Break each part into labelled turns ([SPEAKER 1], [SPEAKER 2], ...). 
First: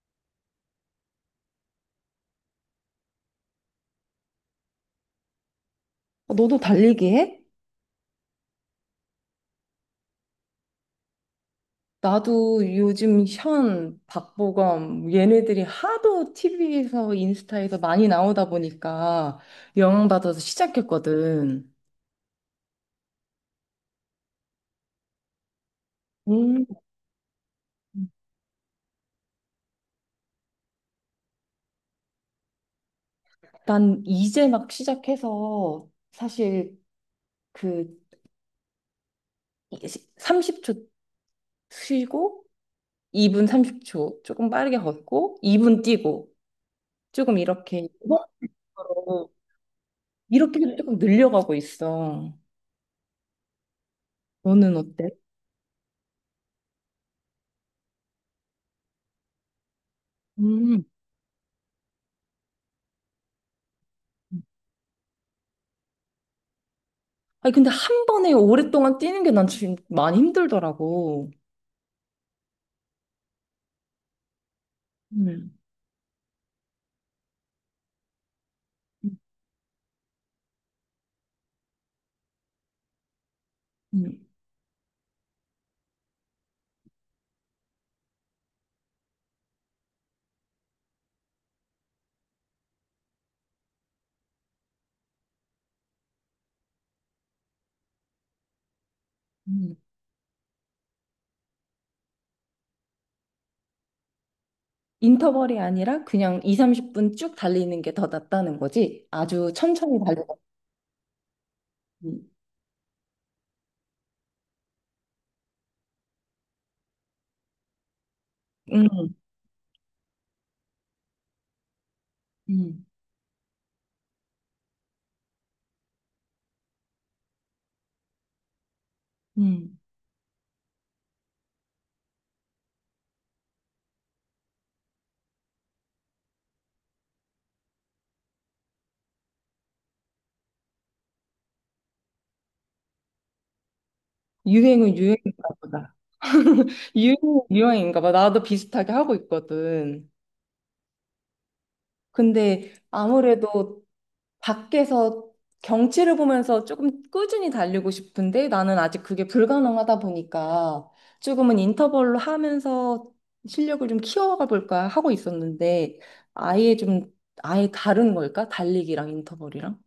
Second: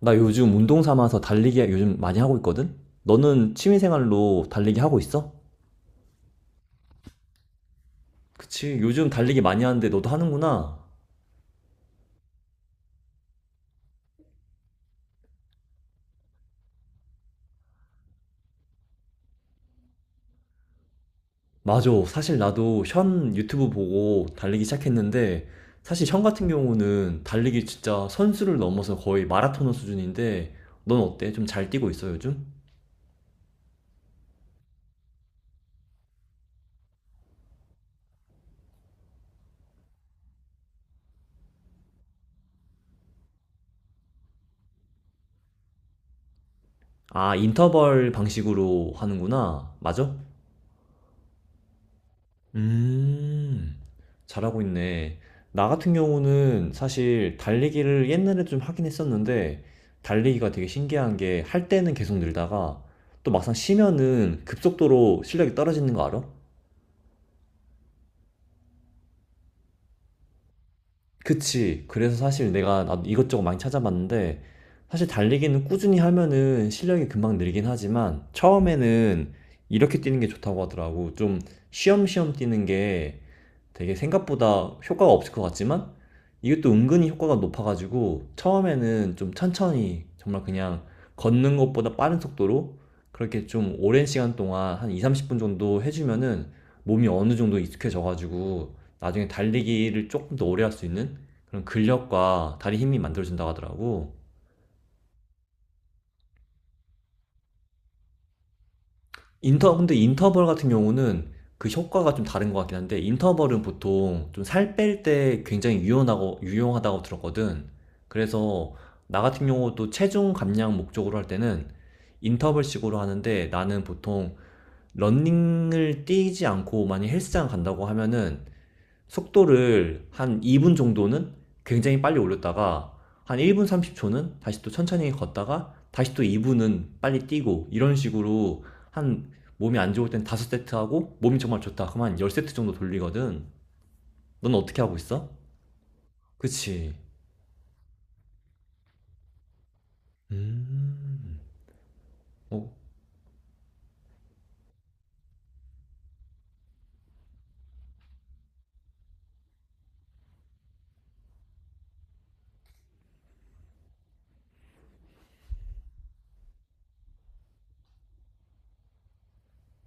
[SPEAKER 1] 나 요즘 운동 삼아서 달리기 요즘 많이 하고 있거든? 너는 취미생활로 달리기 하고 있어?
[SPEAKER 2] 어, 너도 달리기 해?
[SPEAKER 1] 그치, 요즘 달리기 많이 하는데 너도 하는구나.
[SPEAKER 2] 나도 요즘 현, 박보검 얘네들이 하도 TV에서 인스타에서 많이 나오다 보니까 영향 받아서 시작했거든.
[SPEAKER 1] 맞아. 사실 나도 현 유튜브 보고 달리기 시작했는데, 사실 현 같은
[SPEAKER 2] 음,
[SPEAKER 1] 경우는 달리기 진짜 선수를 넘어서 거의 마라토너 수준인데, 넌 어때? 좀 잘 뛰고 있어, 요즘?
[SPEAKER 2] 난 이제 막 시작해서 사실 그 30초 쉬고 2분 30초 조금 빠르게 걷고 2분 뛰고
[SPEAKER 1] 아,
[SPEAKER 2] 조금 이렇게
[SPEAKER 1] 인터벌 방식으로 하는구나. 맞아?
[SPEAKER 2] 이렇게 조금 늘려가고 있어.
[SPEAKER 1] 음, 잘하고
[SPEAKER 2] 너는 어때?
[SPEAKER 1] 있네. 나 같은 경우는 사실 달리기를 옛날에 좀 하긴 했었는데, 달리기가 되게
[SPEAKER 2] 음.
[SPEAKER 1] 신기한 게, 할 때는 계속 늘다가, 또 막상 쉬면은 급속도로 실력이 떨어지는 거 알아?
[SPEAKER 2] 아니, 근데 한 번에 오랫동안 뛰는 게 난 지금 많이 힘들더라고.
[SPEAKER 1] 그치. 그래서 사실 내가 나도 이것저것 많이 찾아봤는데, 사실
[SPEAKER 2] 음,
[SPEAKER 1] 달리기는 꾸준히 하면은 실력이 금방 늘긴 하지만, 처음에는 이렇게 뛰는 게 좋다고 하더라고. 좀 쉬엄쉬엄 뛰는 게 되게
[SPEAKER 2] 음,
[SPEAKER 1] 생각보다 효과가 없을 것 같지만 이것도 은근히 효과가 높아가지고 처음에는 좀 천천히 정말 그냥 걷는 것보다 빠른 속도로 그렇게 좀 오랜 시간 동안 한 2, 30분 정도 해주면은 몸이 어느 정도 익숙해져가지고 나중에
[SPEAKER 2] 음.
[SPEAKER 1] 달리기를 조금 더 오래 할 수 있는 그런 근력과 다리 힘이 만들어진다고 하더라고.
[SPEAKER 2] 인터벌이 아니라 그냥 2, 30분 쭉 달리는 게 더 낫다는 거지. 아주
[SPEAKER 1] 근데
[SPEAKER 2] 천천히 달리고.
[SPEAKER 1] 인터벌 같은 경우는 그 효과가 좀
[SPEAKER 2] 음,
[SPEAKER 1] 다른 것 같긴 한데, 인터벌은 보통 좀 살 뺄 때 굉장히 유용하고, 유용하다고 들었거든. 그래서
[SPEAKER 2] 음,
[SPEAKER 1] 나 같은 경우도 체중 감량 목적으로 할 때는 인터벌식으로 하는데, 나는 보통 러닝을 뛰지 않고 많이 헬스장 간다고 하면은
[SPEAKER 2] 음.
[SPEAKER 1] 속도를 한 2분 정도는 굉장히 빨리 올렸다가 한 1분 30초는 다시 또 천천히 걷다가 다시 또 2분은 빨리 뛰고 이런 식으로 한 몸이 안 좋을 땐 5세트 하고 몸이 정말 좋다. 그럼 한 10세트 정도 돌리거든. 넌 어떻게 하고
[SPEAKER 2] 유행은
[SPEAKER 1] 있어?
[SPEAKER 2] 유행인가 보다.
[SPEAKER 1] 그치.
[SPEAKER 2] 유행은 유행인가 봐. 나도 비슷하게 하고 있거든.
[SPEAKER 1] 음. 어,
[SPEAKER 2] 근데 아무래도 밖에서 경치를 보면서 조금 꾸준히 달리고 싶은데 나는 아직 그게 불가능하다 보니까 조금은 인터벌로 하면서 실력을 좀 키워가 볼까 하고 있었는데 아예 좀 아예 다른 걸까? 달리기랑 인터벌이랑?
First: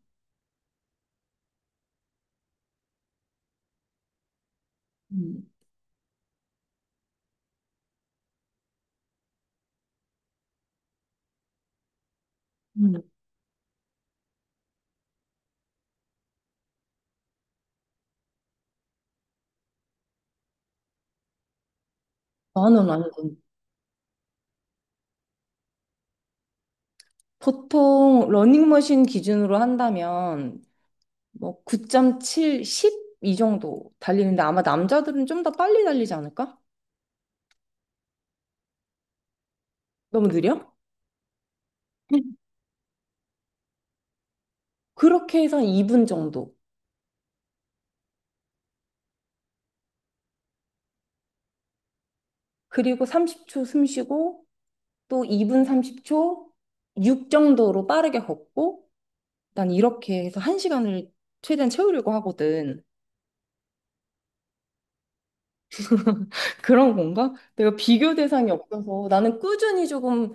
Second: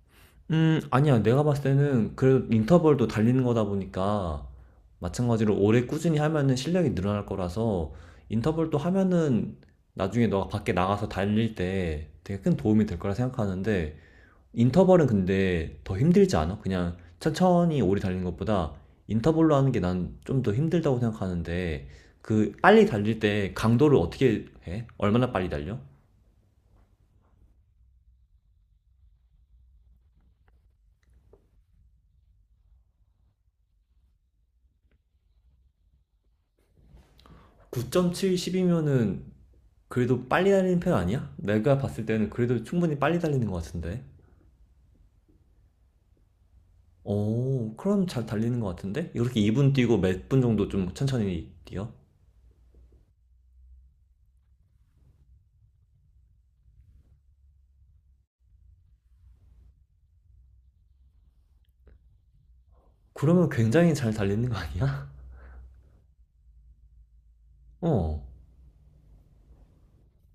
[SPEAKER 1] 아니야. 내가 봤을 때는 그래도 인터벌도 달리는 거다 보니까
[SPEAKER 2] 음,
[SPEAKER 1] 마찬가지로 오래 꾸준히 하면은 실력이 늘어날 거라서 인터벌도 하면은 나중에 너가 밖에 나가서 달릴 때 되게 큰 도움이 될
[SPEAKER 2] 음,
[SPEAKER 1] 거라 생각하는데 인터벌은 근데 더 힘들지 않아? 그냥 천천히 오래 달리는 것보다 인터벌로 하는 게 난 좀 더 힘들다고 생각하는데 그 빨리
[SPEAKER 2] 나는
[SPEAKER 1] 달릴
[SPEAKER 2] 완전
[SPEAKER 1] 때 강도를 어떻게 해? 얼마나 빨리 달려?
[SPEAKER 2] 보통 러닝머신 기준으로 한다면 뭐 9.7, 10 이 정도 달리는데 아마 남자들은 좀 더 빨리 달리지 않을까?
[SPEAKER 1] 9.7, 10이면은 그래도
[SPEAKER 2] 너무
[SPEAKER 1] 빨리
[SPEAKER 2] 느려?
[SPEAKER 1] 달리는 편 아니야? 내가 봤을 때는 그래도 충분히 빨리 달리는 것 같은데.
[SPEAKER 2] 그렇게 해서 한 2분 정도.
[SPEAKER 1] 어, 그럼 잘 달리는 것 같은데? 이렇게 2분 뛰고 몇 분 정도 좀 천천히 뛰어?
[SPEAKER 2] 그리고 30초 숨 쉬고 또 2분 30초 6 정도로 빠르게 걷고 난 이렇게 해서 한 시간을 최대한 채우려고 하거든.
[SPEAKER 1] 그러면 굉장히 잘 달리는 거 아니야?
[SPEAKER 2] 그런 건가? 내가 비교
[SPEAKER 1] 어.
[SPEAKER 2] 대상이 없어서 나는 꾸준히 조금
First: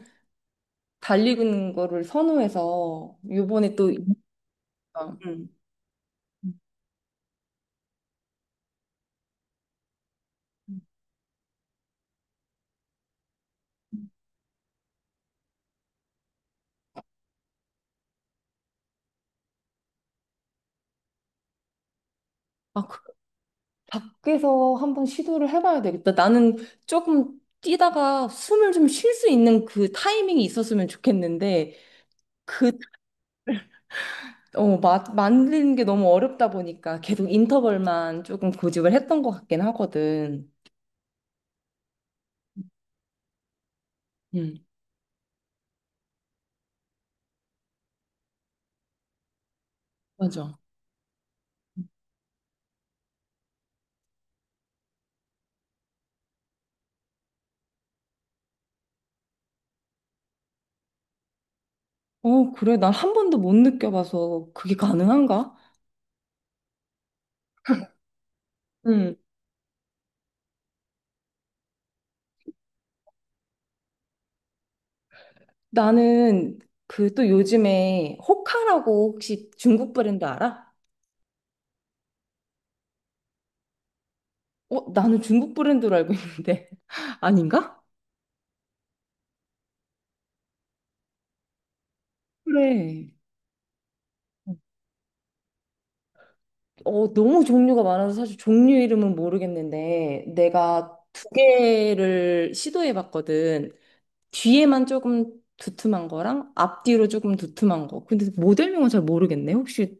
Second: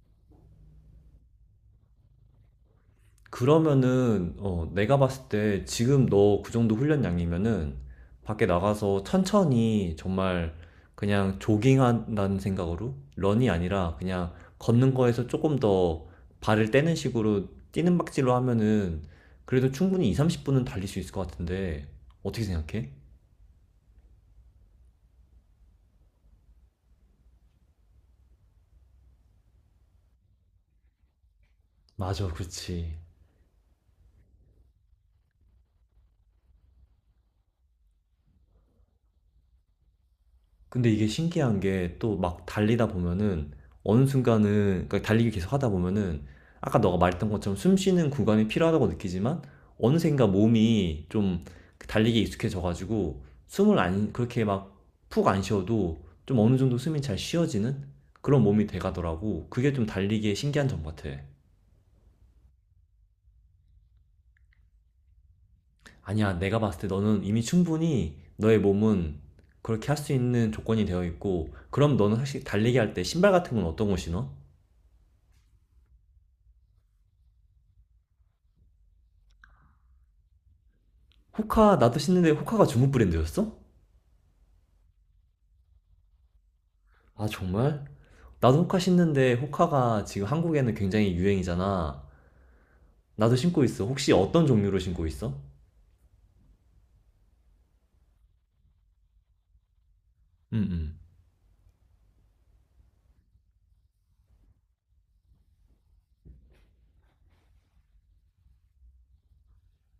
[SPEAKER 2] 달리는 거를 선호해서 요번에 또
[SPEAKER 1] 그러면은 어, 내가
[SPEAKER 2] 아,
[SPEAKER 1] 봤을 때 지금 너 그 정도 훈련 양이면은 밖에 나가서 천천히 정말 그냥 조깅한다는 생각으로 런이 아니라 그냥 걷는 거에서 조금 더 발을 떼는 식으로 뛰는 박질로 하면은 그래도 충분히 2, 30분은 달릴 수 있을 것 같은데 어떻게
[SPEAKER 2] 아,
[SPEAKER 1] 생각해?
[SPEAKER 2] 밖에서 한번 시도를 해봐야 되겠다. 나는 조금 뛰다가 숨을 좀 쉴 수 있는 그 타이밍이 있었으면 좋겠는데
[SPEAKER 1] 맞아,
[SPEAKER 2] 그
[SPEAKER 1] 그렇지.
[SPEAKER 2] 만드는 게 너무 어렵다 보니까 계속 인터벌만 조금 고집을 했던 것 같긴 하거든.
[SPEAKER 1] 근데 이게 신기한 게 또 막 달리다 보면은 어느
[SPEAKER 2] 응,
[SPEAKER 1] 순간은 그러니까 달리기 계속 하다 보면은 아까 너가 말했던 것처럼 숨 쉬는 구간이 필요하다고 느끼지만 어느샌가
[SPEAKER 2] 맞아.
[SPEAKER 1] 몸이 좀 그 달리기에 익숙해져 가지고 숨을 안 그렇게 막 푹 안 쉬어도 좀 어느 정도 숨이 잘 쉬어지는 그런 몸이 돼 가더라고. 그게 좀 달리기의 신기한 점 같아.
[SPEAKER 2] 어, 그래. 난 한 번도 못 느껴봐서 그게 가능한가?
[SPEAKER 1] 아니야, 내가 봤을 때 너는 이미 충분히 너의
[SPEAKER 2] 응.
[SPEAKER 1] 몸은 그렇게 할 수 있는 조건이 되어 있고 그럼 너는 사실 달리기 할 때 신발 같은 건 어떤 거 신어?
[SPEAKER 2] 나는 그 또 요즘에 호카라고 혹시 중국 브랜드 알아?
[SPEAKER 1] 호카 나도 신는데 호카가 중국 브랜드였어?
[SPEAKER 2] 어, 나는 중국 브랜드로 알고 있는데.
[SPEAKER 1] 아
[SPEAKER 2] 아닌가?
[SPEAKER 1] 정말? 나도 호카 신는데 호카가 지금 한국에는 굉장히 유행이잖아.
[SPEAKER 2] 그래.
[SPEAKER 1] 나도 신고 있어. 혹시 어떤 종류로 신고 있어?
[SPEAKER 2] 어, 너무 종류가 많아서 사실 종류 이름은 모르겠는데
[SPEAKER 1] 음,
[SPEAKER 2] 내가
[SPEAKER 1] 음.
[SPEAKER 2] 두 개를 시도해 봤거든. 뒤에만 조금 두툼한 거랑 앞뒤로 조금 두툼한 거. 근데 모델명은 잘 모르겠네. 혹시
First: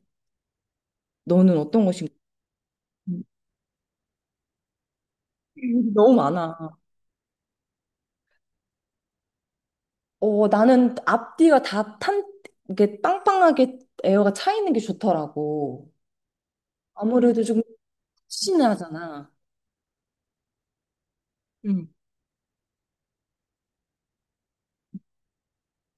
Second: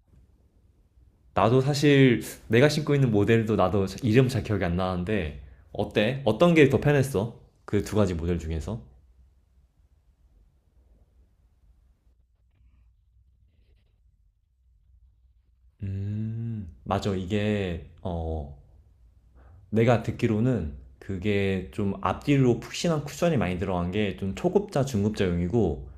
[SPEAKER 2] 너는
[SPEAKER 1] 나도
[SPEAKER 2] 어떤 것인가?
[SPEAKER 1] 사실 내가 신고 있는 모델도 나도 이름 잘 기억이 안 나는데
[SPEAKER 2] 너무
[SPEAKER 1] 어때? 어떤 게
[SPEAKER 2] 많아.
[SPEAKER 1] 더 편했어? 그 두 가지 모델 중에서?
[SPEAKER 2] 어, 나는 앞뒤가 다 이게 빵빵하게 에어가 차 있는 게 좋더라고.
[SPEAKER 1] 맞아.
[SPEAKER 2] 아무래도 좀
[SPEAKER 1] 이게 어
[SPEAKER 2] 신하잖아.
[SPEAKER 1] 내가 듣기로는 그게
[SPEAKER 2] 응.
[SPEAKER 1] 좀 앞뒤로 푹신한 쿠션이 많이 들어간 게 좀 초급자, 중급자용이고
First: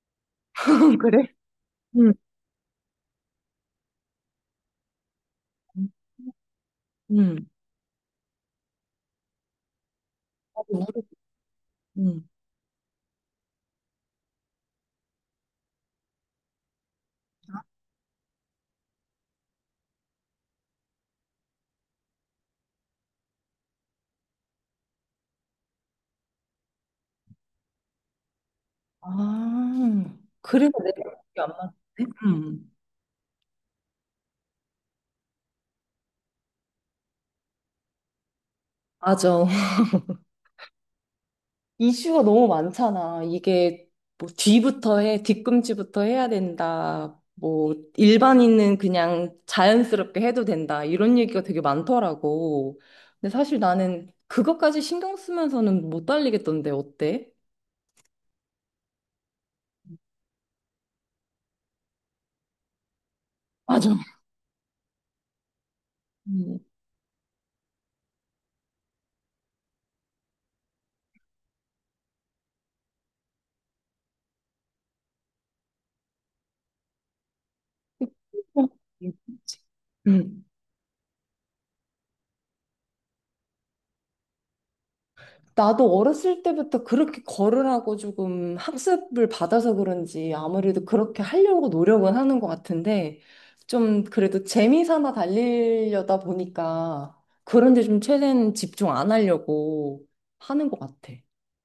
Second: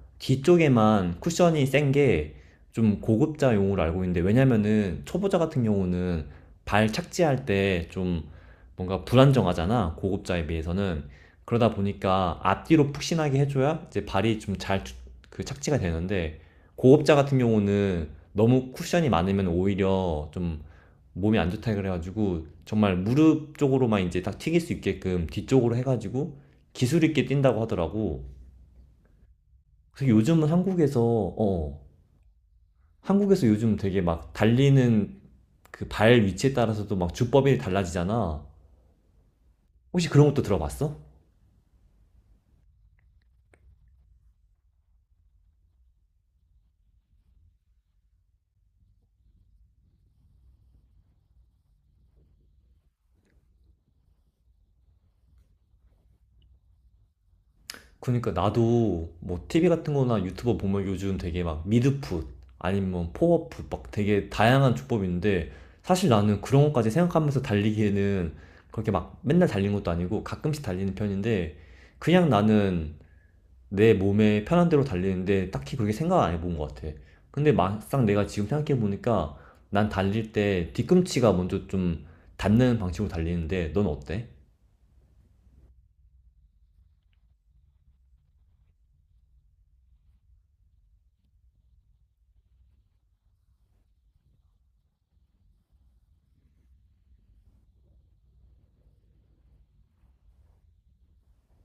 [SPEAKER 1] 뒤쪽에만
[SPEAKER 2] 그래?
[SPEAKER 1] 쿠션이 센
[SPEAKER 2] 응.
[SPEAKER 1] 게 좀 고급자용으로 알고 있는데 왜냐면은 초보자 같은 경우는 발 착지할
[SPEAKER 2] 응.
[SPEAKER 1] 때 좀 뭔가 불안정하잖아. 고급자에
[SPEAKER 2] 나도 모르-
[SPEAKER 1] 비해서는. 그러다
[SPEAKER 2] 응.
[SPEAKER 1] 보니까 앞뒤로 푹신하게 해줘야 이제 발이 좀 잘 그 착지가 되는데 고급자 같은 경우는 너무 쿠션이 많으면 오히려 좀 몸이 안 좋다 그래가지고 정말 무릎 쪽으로만 이제 딱 튀길 수 있게끔 뒤쪽으로 해가지고 기술 있게 뛴다고 하더라고.
[SPEAKER 2] 아,
[SPEAKER 1] 그래서 요즘은
[SPEAKER 2] 그래서 내가 기억이 안
[SPEAKER 1] 어
[SPEAKER 2] 나는데? 응.
[SPEAKER 1] 한국에서 요즘 되게 막 달리는 그 발 위치에 따라서도 막 주법이 달라지잖아.
[SPEAKER 2] 맞아.
[SPEAKER 1] 혹시 그런 것도 들어봤어?
[SPEAKER 2] 이슈가 너무 많잖아. 이게 뭐 뒤부터 해, 뒤꿈치부터 해야 된다. 뭐 일반인은 그냥 자연스럽게 해도 된다. 이런 얘기가 되게 많더라고. 근데 사실 나는 그것까지 신경 쓰면서는 못 달리겠던데 어때?
[SPEAKER 1] 그니까 나도 뭐 TV 같은 거나 유튜버 보면 요즘 되게 막 미드풋 아니면 뭐 포워풋 막
[SPEAKER 2] 맞아.
[SPEAKER 1] 되게 다양한 조법이 있는데 사실 나는
[SPEAKER 2] 음.
[SPEAKER 1] 그런 것까지 생각하면서 달리기에는 그렇게 막 맨날 달리는 것도 아니고 가끔씩 달리는 편인데 그냥 나는 내 몸에 편한 대로 달리는데 딱히 그렇게 생각 안 해본 것 같아. 근데 막상 내가 지금
[SPEAKER 2] 어,
[SPEAKER 1] 생각해보니까 난 달릴
[SPEAKER 2] 음.
[SPEAKER 1] 때 뒤꿈치가 먼저 좀 닿는 방식으로 달리는데 넌 어때?
[SPEAKER 2] 나도 어렸을 때부터 그렇게 거으라고 조금 학습을 받아서 그런지 아무래도 그렇게 하려고 노력은 하는 것 같은데 좀 그래도 재미 삼아 달리려다 보니까 그런데 좀 최대한 집중 안 하려고 하는 것 같아.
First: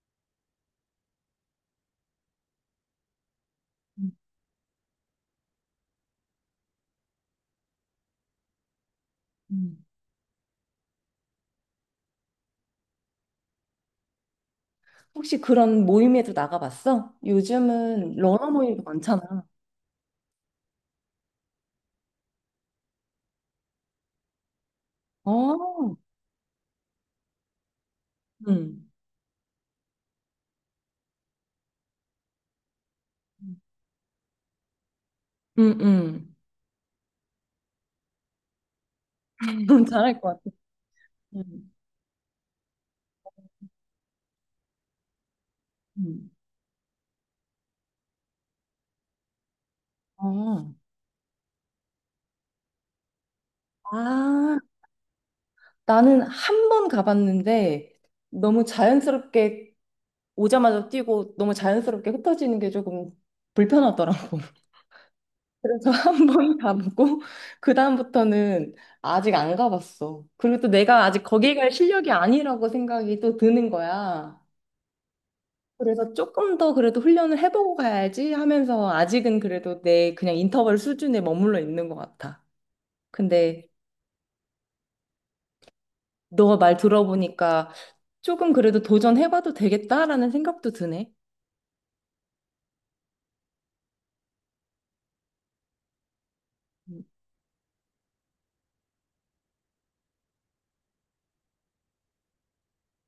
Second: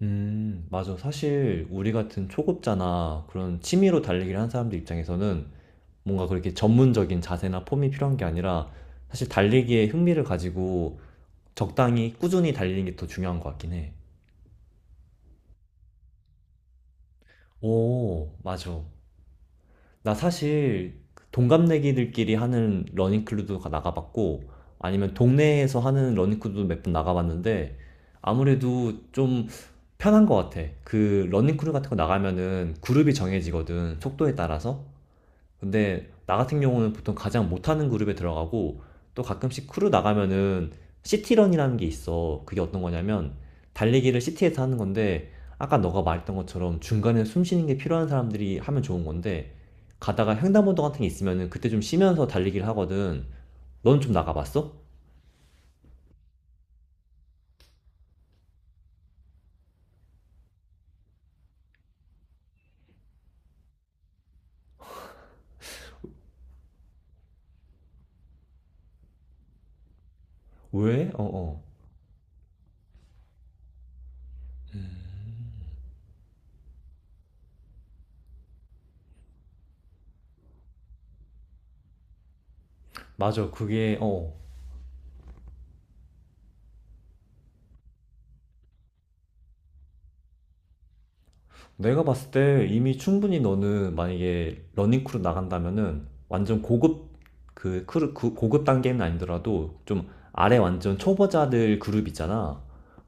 [SPEAKER 1] 맞아. 사실 우리 같은 초급자나 그런 취미로
[SPEAKER 2] 음,
[SPEAKER 1] 달리기를 한 사람들 입장에서는 뭔가 그렇게 전문적인 자세나 폼이 필요한 게 아니라 사실
[SPEAKER 2] 음.
[SPEAKER 1] 달리기에 흥미를 가지고 적당히 꾸준히 달리는 게 더 중요한 것 같긴 해.
[SPEAKER 2] 혹시 그런 모임에도 나가봤어? 요즘은
[SPEAKER 1] 오,
[SPEAKER 2] 러너
[SPEAKER 1] 맞아.
[SPEAKER 2] 모임도 많잖아.
[SPEAKER 1] 나 사실 동갑내기들끼리 하는 러닝크루도 나가봤고 아니면 동네에서
[SPEAKER 2] 어,
[SPEAKER 1] 하는 러닝크루도 몇 번 나가봤는데
[SPEAKER 2] 응,
[SPEAKER 1] 아무래도 좀 편한 것 같아. 그 러닝크루 같은 거 나가면은 그룹이 정해지거든. 속도에 따라서.
[SPEAKER 2] 응
[SPEAKER 1] 근데
[SPEAKER 2] 응,
[SPEAKER 1] 나 같은 경우는 보통 가장 못하는 그룹에 들어가고 또 가끔씩
[SPEAKER 2] 응.
[SPEAKER 1] 크루
[SPEAKER 2] 잘할 것 같아.
[SPEAKER 1] 나가면은
[SPEAKER 2] 응
[SPEAKER 1] 시티런이라는 게 있어. 그게 어떤 거냐면 달리기를 시티에서 하는 건데 아까 너가
[SPEAKER 2] 응,
[SPEAKER 1] 말했던 것처럼 중간에 숨 쉬는 게 필요한 사람들이 하면 좋은 건데 가다가
[SPEAKER 2] 어.
[SPEAKER 1] 횡단보도 같은 게 있으면은 그때 좀 쉬면서 달리기를 하거든. 넌 좀
[SPEAKER 2] 아,
[SPEAKER 1] 나가봤어?
[SPEAKER 2] 나는 한 번 가봤는데 너무 자연스럽게 오자마자 뛰고 너무 자연스럽게 흩어지는 게 조금 불편하더라고. 그래서 한 번 가보고 그다음부터는 아직 안 가봤어. 그리고 또 내가
[SPEAKER 1] 왜? 어,
[SPEAKER 2] 아직 거기
[SPEAKER 1] 어.
[SPEAKER 2] 갈 실력이 아니라고 생각이 또 드는 거야. 그래서 조금 더 그래도 훈련을 해보고 가야지 하면서 아직은 그래도 내 그냥 인터벌 수준에 머물러 있는 것 같아.
[SPEAKER 1] 맞아.
[SPEAKER 2] 근데
[SPEAKER 1] 그게, 어.
[SPEAKER 2] 너가 말 들어보니까 조금 그래도 도전해봐도 되겠다라는 생각도 드네.
[SPEAKER 1] 내가 봤을 때 이미 충분히 너는 만약에 러닝 크루 나간다면은 완전
[SPEAKER 2] 음,
[SPEAKER 1] 고급 그 크루 그 고급 단계는 아니더라도 좀 아래 완전 초보자들 그룹 있잖아.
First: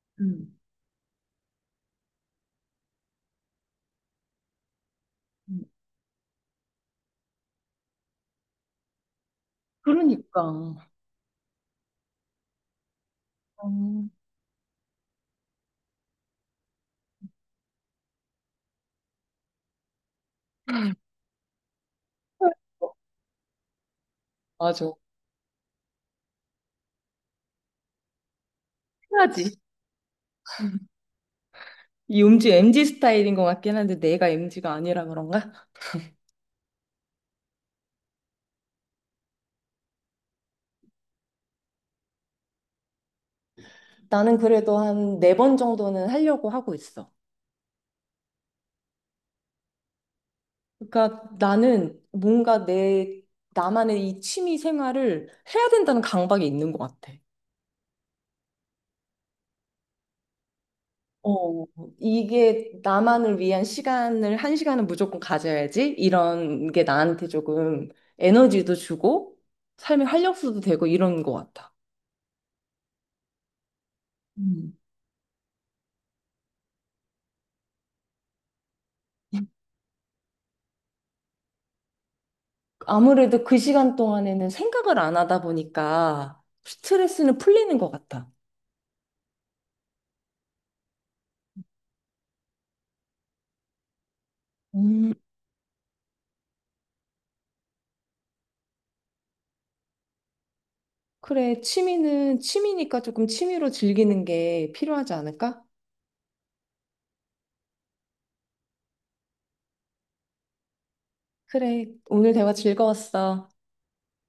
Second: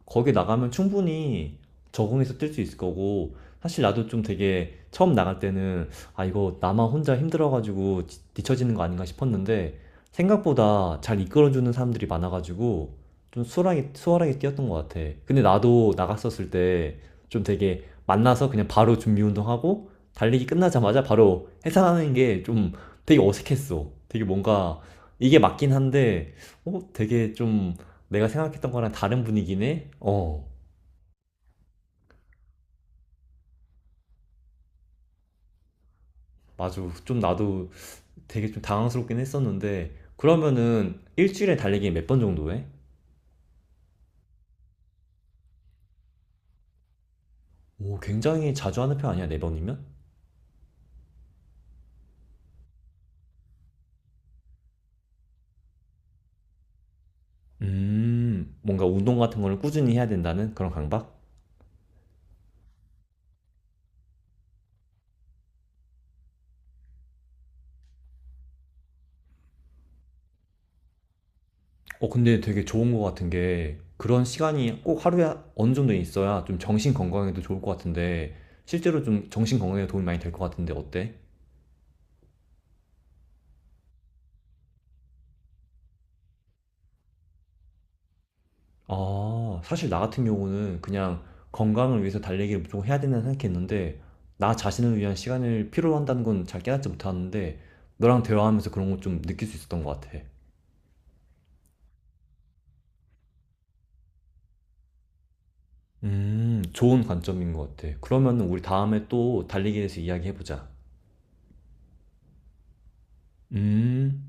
[SPEAKER 1] 거기
[SPEAKER 2] 음,
[SPEAKER 1] 나가면 충분히 적응해서 뛸 수 있을 거고 사실 나도 좀 되게 처음 나갈
[SPEAKER 2] 음.
[SPEAKER 1] 때는 아 이거 나만 혼자 힘들어가지고 뒤처지는 거 아닌가 싶었는데
[SPEAKER 2] 그러니까.
[SPEAKER 1] 생각보다 잘 이끌어주는 사람들이 많아가지고 좀 수월하게
[SPEAKER 2] 음,
[SPEAKER 1] 수월하게 뛰었던 것 같아. 근데 나도 나갔었을 때 좀 되게 만나서 그냥 바로 준비 운동하고 달리기 끝나자마자 바로 해산하는 게 좀 되게 어색했어. 되게 뭔가
[SPEAKER 2] 맞아.
[SPEAKER 1] 이게 맞긴 한데, 어, 되게 좀 내가 생각했던 거랑 다른
[SPEAKER 2] 해야지.
[SPEAKER 1] 분위기네? 어,
[SPEAKER 2] 이 음주 MG 스타일인 것 같긴 한데 내가 MG가 아니라 그런가?
[SPEAKER 1] 맞아. 좀 나도 되게 좀 당황스럽긴 했었는데, 그러면은 일주일에 달리기 몇 번 정도 해?
[SPEAKER 2] 나는 그래도 한 네 번 정도는 하려고 하고 있어.
[SPEAKER 1] 오, 굉장히 자주 하는 편 아니야, 네 번이면?
[SPEAKER 2] 그러니까 나는 뭔가 내 나만의 이 취미 생활을 해야 된다는 강박이 있는 것 같아.
[SPEAKER 1] 뭔가 운동 같은 거를 꾸준히 해야 된다는 그런 강박?
[SPEAKER 2] 어, 이게 나만을 위한 시간을 한 시간은 무조건 가져야지. 이런 게 나한테 조금 에너지도 주고 삶의 활력소도 되고 이런 것 같아.
[SPEAKER 1] 어, 근데 되게 좋은 것 같은 게 그런
[SPEAKER 2] 음.
[SPEAKER 1] 시간이 꼭 하루에 어느 정도 있어야 좀 정신 건강에도 좋을 것 같은데 실제로 좀 정신 건강에 도움이 많이 될 것 같은데 어때?
[SPEAKER 2] 아무래도 그 시간 동안에는 생각을 안 하다 보니까 스트레스는 풀리는 것 같아.
[SPEAKER 1] 아, 사실 나 같은 경우는 그냥 건강을 위해서 달리기를 무조건 해야 된다는 생각했는데 나 자신을
[SPEAKER 2] 음,
[SPEAKER 1] 위한 시간을 필요로 한다는 건 잘 깨닫지 못하는데 너랑 대화하면서 그런 거 좀 느낄 수 있었던 것 같아.
[SPEAKER 2] 그래, 취미는 취미니까 조금 취미로 즐기는 게 필요하지 않을까?
[SPEAKER 1] 좋은 관점인 것 같아. 그러면 우리 다음에 또 달리기에 대해서 이야기해보자.
[SPEAKER 2] 그래, 오늘 대화 즐거웠어.
[SPEAKER 1] 음.